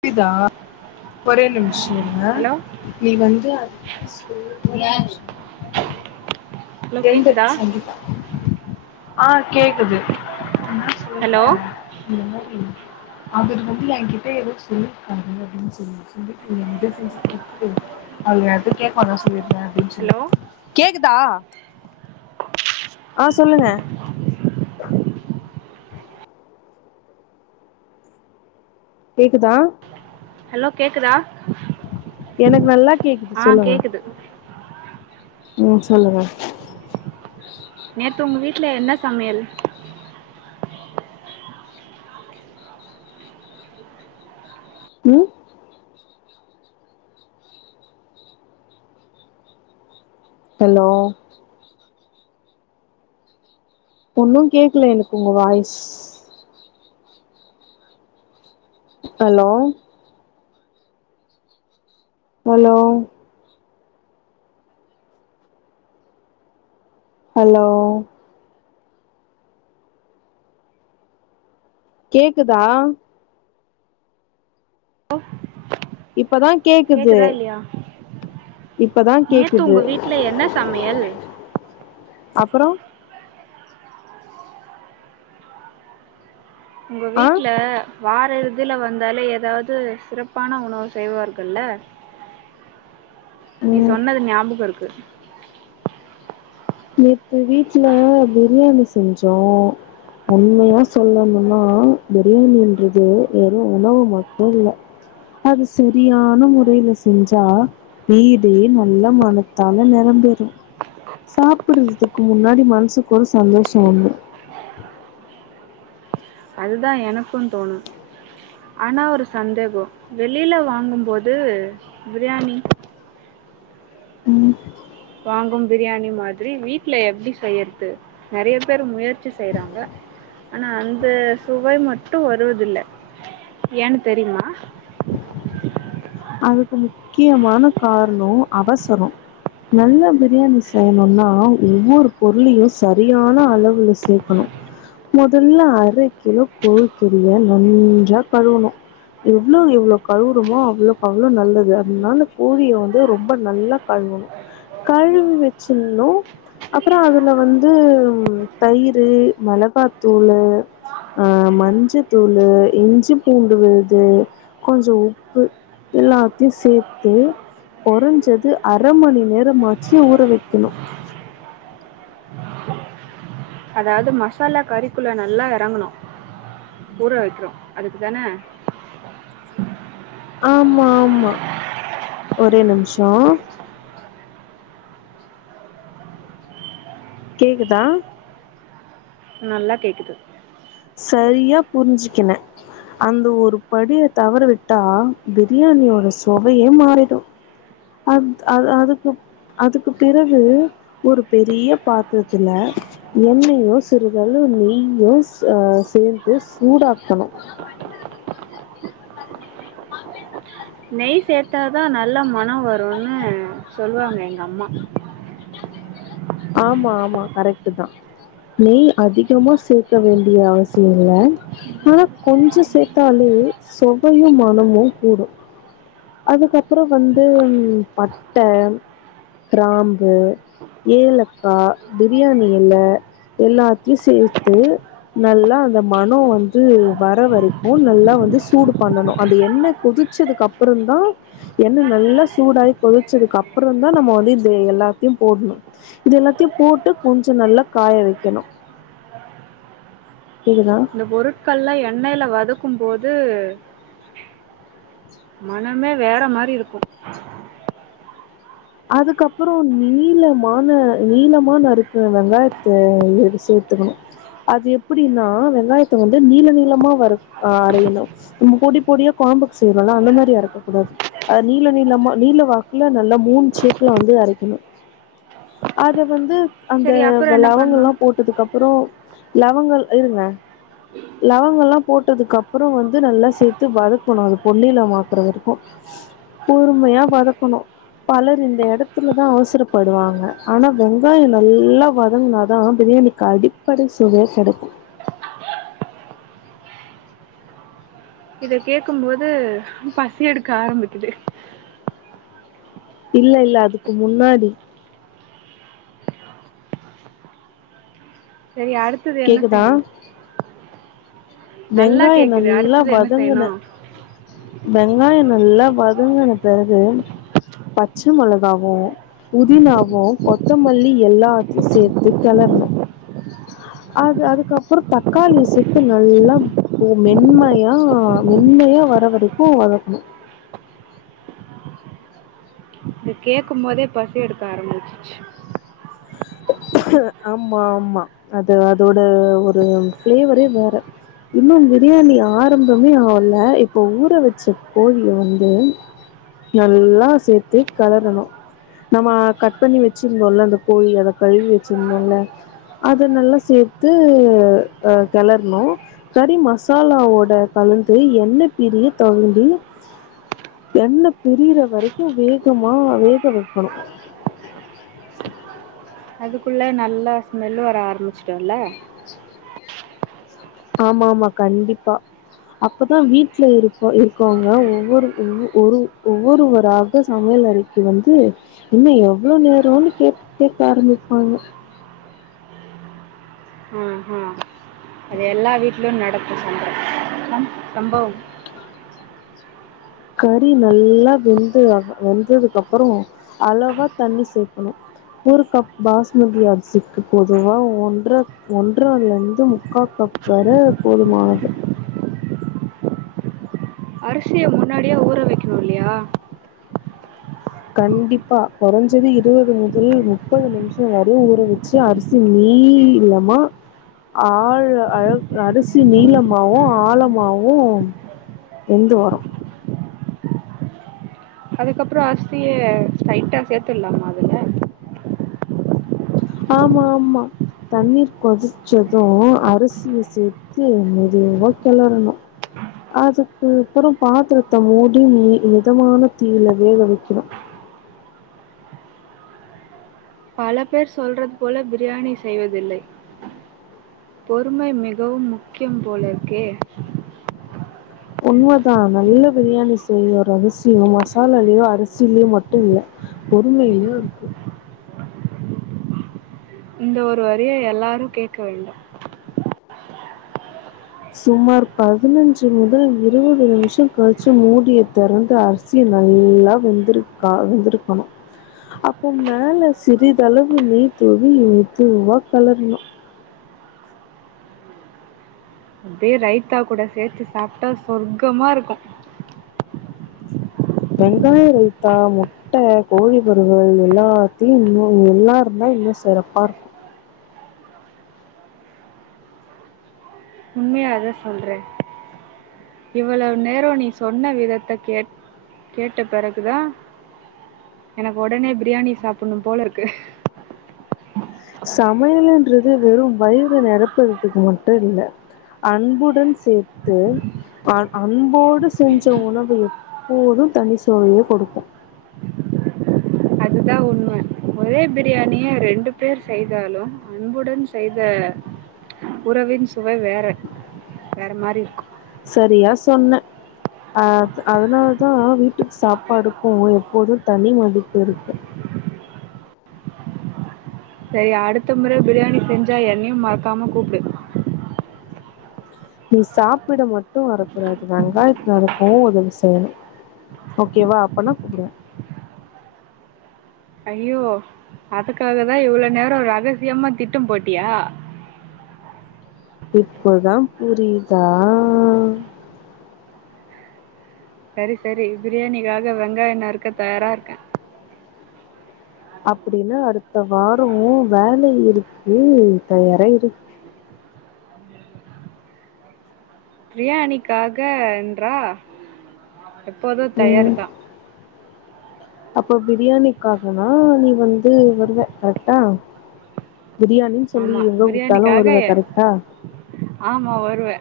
புரிதா ஒரே நிமிஷ இருங்க ஹலோ நீ வந்து [inaudible] நீ யாரு ஹலோ ஃப்ரெண்டு கேட்குதா சங்கீதா ஆ கேக்குது அததா சொல்ற ஹலோ இந்த மாரி அவரு வந்து எங்கிட்ட எதோ சொல்லிருக்காரு அப்டின்னு சொல்லி [unintelligible] கேப்பாங்க சொல்லிரு அப்டின் சொல் ஹலோ கேக்குதா ஆ சொல்லுங்க கேக்குதா ஹலோ கேக்குதா எனக்கு நல்லா கேக்குது ஆ சொல்லுங்க கேட்குது ம் சொல்லுங்க நேத்து உங்க வீட் ல என்ன சமையல் ம் ஹலோ ஒன்னு கேக்கல எனக்கு உங்க வாய்ஸ் ஹலோ ஹலோ ஹலோ கேக்குதா கோ இப்பதான் கேக்குது இப்பதான் நேற்று கேக்குது உங்கள் வீட்டில் என்ன சமையல் அப்புறம் உங்க ஆ வீட்டு்ல வார இறுதில வந்தாலே ஏதாவது சிறப்பான உணவு செய்வார்கள்ல நீ சொன்னது ஞாபகம் இருக்கு ச் நீ வீட்டுல பிரியாணி செஞ்சோம் உண்மையா சொல்லணும்னா பிரியாணன்றது வெறும் உணவு மட்டும் இல்லை அது சரியான முறையில செஞ்சா வீடு நல்ல மனத்தால நிரம்பிறும் சாப்பிடுறதுக்கு முன்னாடி மனசுக்கு ஒரு சந்தோஷம் உண்டு அதுதான் எனக்கும் தோணும் ஆனா ஒரு சந்தேகம் வெளியில வாங்கும்போது பிரியாணி வாங்கும் பிரியாணி மாதிரி வீட்டுல எப்படி செய்யறது நிறைய பேரு முயற்சி செய்யறாங்க ஆனா அந்த சுவை மட்டும் வருவதில்ல ஏன்னு தெரியுமா அதுக்கு முக்கியமான காரணம் அவசரம் நல்ல பிரியாணி செய்யணும்னா ஒவ்வொரு பொருளையும் சரியான அளவுல சேர்க்கணும் முதல்ல அரை கிலோ கொழிக்கறிய நன்றா கழுவுணும் எவ்ளோ எவ்ளோ கழுவுறமோ அவ்ளோக்கோ அவ்ளோ அளவு நல்லது அதனால கோழிய வந்து ரொம்ப நல்லா கழுவணும் கழுவி வச்சிறனும் அப்புறம் அதுல வந்து தயிர் மிளகாத்தூளு ஆஹ் மஞ்சத்தூளு இஞ்சி பூண்டு விளுது கொஞ்சம் உப்பு எல்லாத்தையும் சேர்த்து குறைஞ்சது அரை மணி நேரமாச்சு ஊற வைக்கணும் அதாவது மசாலா கறிக்குள்ள நல்லா இறங்கணும் ஊற வைக்கிறோம் அதுக்குதானே ஆமா ஆமா ஒரே நிமிஷம் கேக்குதா நல்லா கேக்குது சரியாக புரிஞ்சிக்கினேன் அந்த ஒரு படியை தவற விட்டா பிரியாணியோட சுவையே மாறிடும் அது அது அது அதுக்கு அதுக்கு பிறகு ஒரு பெரிய பாத்திரத்துல எண்ணெய்யையும் சிறுதவு நெய்யும் அஹ் சேர்த்து சூடாக்கணும் நெய் சேர்த்தாதான் நல்லா மனம் வரும்ன்னு சொல்லுவாங்க எங்க அம்மா ஆமா ஆமா கரெக்ட் தான் நெய் அதிகமா சேர்க்க வேண்டிய அவசியம் இல்ல ஆனா கொஞ்சம் சேர்த்தாலே சுவையும் மனமும் கூடும் அதுக்கப்புறம் வந்து பட்டை கிராம்பு ஏலக்காய் பிரியாணி இலை எல்லாத்தையும் சேர்த்து நல்லா அந்த மனம் வந்து வர வரைக்கும் நல்லா வந்து சூடு பண்ணணும் அந்த எண்ணெய் கொதிச்சதுக்குப்புறம் அப்புறம தான் எண்ணெய் நல்லா சூடாயி கொதிச்சதுக்கு அப்புறம் தான் நம்ம வந்து இது எல்லாத்தையும் போடணும் இது எல்லாத்தையும் போட்டு கொஞ்சம் நல்லா காய வைக்கணும் இந்த பொருட்கள்ல எண்ணெய்யில வதக்கும் க்கும்போது மனமே வேற மாதிரி இருக்கும் அதுக்கப்புறம் நீளமான நீளமான தறுக்க வெங்காயத்தை சேர்த்துக்கணும் அது எப்படின்னா வெங்காயத்தை வந்து நீல நீளமா வரஹ் அரையணும் நம்ம பொடி பொடியா கோழம்புக்கு செய்வோம்லாம் அந்த மாதிரி அறுக்கக் கூடாது அது நீல நீளமா நீல வாக்குல நல்லா மூண் சிப்ல வந்து அரைக்கணும் அத வந்து சரி அப்புறம் என்ன அந்தலவங்கள் பண்ணணும் எல்லாம் போட்டதுக்கு அப்புறம் லவங்கள் இருங்க லவங்கம் எல்லாம் போட்டதுக்கு அப்புறம் வந்து நல்லா சேர்த்து வதக்கணும் அது பொன்னியில மாக்குறதுரைக்கும் பொறுமையா வதக்கணும் பல இந்த இடத்துலதான் அவசரப்படுவாங்க ஆனா வெங்காயம் நல்லா வதங்கினாதான் பிரியாணிக்கு அடிப்படை சுவையே கிடைக்கும் இத கேடக்கும்போது பசி எடுக்க ஆரம்பிக்குது இல்ல இல்ல அதுக்கு முன்னாடி சரி அடுத்தது என்ன செய்யணும் நல்லா வெங்காயம் கேட்குது நல்லா அடுத்தது என்ன வதங்குன செய்யணும் வெங்காயோ நல்லா வதங்குன பிறகு பச்சமொளகாவு புதினாவும் கொத்தமல்லி எல்லாத்தியும் சேத்து கெளறணு அது அதுக்கப்புறோ தக்காளிய சேத்து நல்லா மென்மையா மென்மையா வர வரைக்கும் வதக்கணு இத கேக்கும் போதே பசி எடுக்க ஆரம்பிச்சிச்சு ஆமா ஆமா அது அதோட ஒரு ஃபிளேவரே வேற இன்னு பிரியாணி ஆரம்பமே ஆகல இப்ப ஊற வச்ச கோழிய வந்து நல்லா சேத்து களறணு நம்ம கட் பண்ணி வச்சிருந்தோன்ல அந்த கோழி அத கழுவி வச்சிருந்தோம்ல அத நல்லா சேத்து அ கெளறணு கறி மசாலாவோட கலந்து எண்ண பிரிய தொவண்டி எண்ண பிரியிற வரைக்கும் வேகமா வேக வெக்கணு அதுக்குள்ள நல்லா ஸ்மெல்லு வர ஆரம்பிச்சு ல்ல ஆமா ஆமா கண்டிப்பா அப்பதா வீட்ல இருப்போ இருக்கவங்க ஒவ்வொரு ஒ ஒரு ஒவ்வொருவராக சமையல் அறைக்கு வந்து இன்னு எவ்ளோ நேரோன்னு கேக் கேக்க ஆரம்பிப்பாங்க ஆஹா அது எல்லா வீட்லயும் நடக் [unintelligible] சம்பவம் கறி நல்லா வெந்து அப் வெந்ததுக்கு அப்பறோ அளவா தண்ணி சேக்கணு ஒரு கப் பாஸ்மதி அரிசிக்கு பொதுவா ஒன்ற ஒன்றலந்து முக்கா கப் வர போதுமானது அரிசிய முன்னாடியா ஊற வெக்கணு இல்லையா கண்டிப்பா கொறஞ்சது இருவது முதல் முப்பது நிம்ஷம் வரை ஊறவச்சு அரிசி நீளமா ஆழ அழ அரிசி நீளமாவும் ஆழமாவும் வெந்து வரும் அதுக்கப்றோ அரிசி ஸ்டெயிட்டா சேத்துட்லாமா அதுல ஆமா ஆமா தண்ணீர் கொதிச்சதும் அரிசிய சேர்த்து மெதுவா கெளறணு அதுக்கு அப்பறோ பாத்தரத்த மூடி மீ மிதமான தீயில வேக வெக்கணு பல பேர் சொல்றது போல பிரியாணி செய்வதில்லை பொறுமை மிகவும் முக்கியம் போல இருக்கே உண்மதான நல்ல பிரியாணி செய்ய ஒரு அரிசியோ மசாலாலயோ அரிசிலயோ மட்டும் இல்ல பொறுமைலயு இருக்கு இந்த ஒரு வரிய எல்லாரும் கேக்க வேண்டும் சுமார் பதினஞ்சு முதல் இருவது நிமிஷம் கழிச்சு மூடிய தொறந்து அரிசி நல்லா வெந்துருக்கா வெந்திருக்கணு அப்போ மேல சிறிதளவு நெய் தூவி மெதுவா களறணு அப்டியே ரைத்தா கூட சேத்து சாப்ட்டா சொர்க்கமா இருக்கும் வெங்காய ரைத்தா முட்ட கோழி வறுவல் எல்லாத்தியும் இன்னு எல்லா இருந்தா இன்னு சிறப்பா இருக்கும் அத சொல்றேன் இவ்வளவு நேரோ நீ சொன்ன விதத்த கேட் கேட்ட பிறகுதா எனக்கு உடனே பிரியாணி சாப்புட்ணு போல இருக்கு சமையலுன்றது வெறும் வயிற நெரப்புறதுக்கு மட்டு இல்ல அன்புடன் சேர்த்து பா அன்போடு செஞ்ச உணவு எப்போதும் தனி சுவைய கொடுக்கும் அதுதான் உண்மை ஒரே பிரியாணிய ரெண்டு பேர் செய்தாலும் அன்புடன் செய்த உறவின் சுவை வேற வேற மாரி இருக்கும் சரியா சொன்ன ஆ அதனாலதா வீட்டு சாப்பாடுக்கும் எப்போதும் தனி மதிப்பு இருக்கு சேரி அடுத்த முறை பிரியாணி செஞ்சா என்னையும் மறக்காம கூப்டு நீ சாப்பிட மட்டும் வரக்கூடாது வெங்காயத்து நறுக்கவும் உதவி செய்யணு ஓகேவா அப்பனா கூப்புடுவே ஐயோ அதுக்காக தா இவ்ளோ நேரோ ரகசியமா திட்டம் போட்டியா இப்போதா புரியுதா சரி சரி பிரியாணிக்காக வெங்காயோ நறுக்க தயாரா இருக்கேன் அப்டின்னா அடுத்த வாரோ வேல இருக்கு தயாரா இரு பிரியாணிக்காக என்றா எப்போதும் தயாரு தா அப்ப பிரியாணிக்காகனா நீ வந்து வருவ கரெக்டா பிரியாணி சொல்லி ஆமா எங்க கூப்ட்டாலு பிரியாணிக்காக வருவ எ- கரெக்டா ஆமா வருவே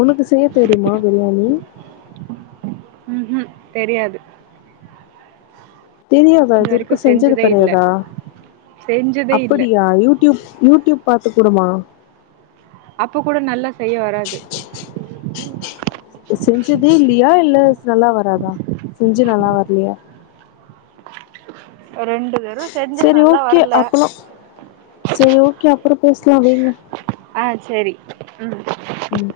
உனக்கு செய்ய தெரியுமா பிரியாணி ம்ஹும் தெரியாது தெரியாதா இது வரைக்கு வரைக்கும் செஞ்சது செஞ்சதே இல்ல கடையாதா செஞ்சதே இல்ல அப்படியா யூடியூப் யூடியூப் பாத்து கூடுமா அப்ப கூட நல்லா செய்ய வராது செஞ்சதே இல்லையா இல்ல நல்லா வராதா செஞ்சு நல்லா வர்லையா ரெண்டு தர சரி ஓகே அப்பலாம் சேரி ஓகே அப்புறம் பேசலாம் வைங்க ஆஹ் சரி உம் உம்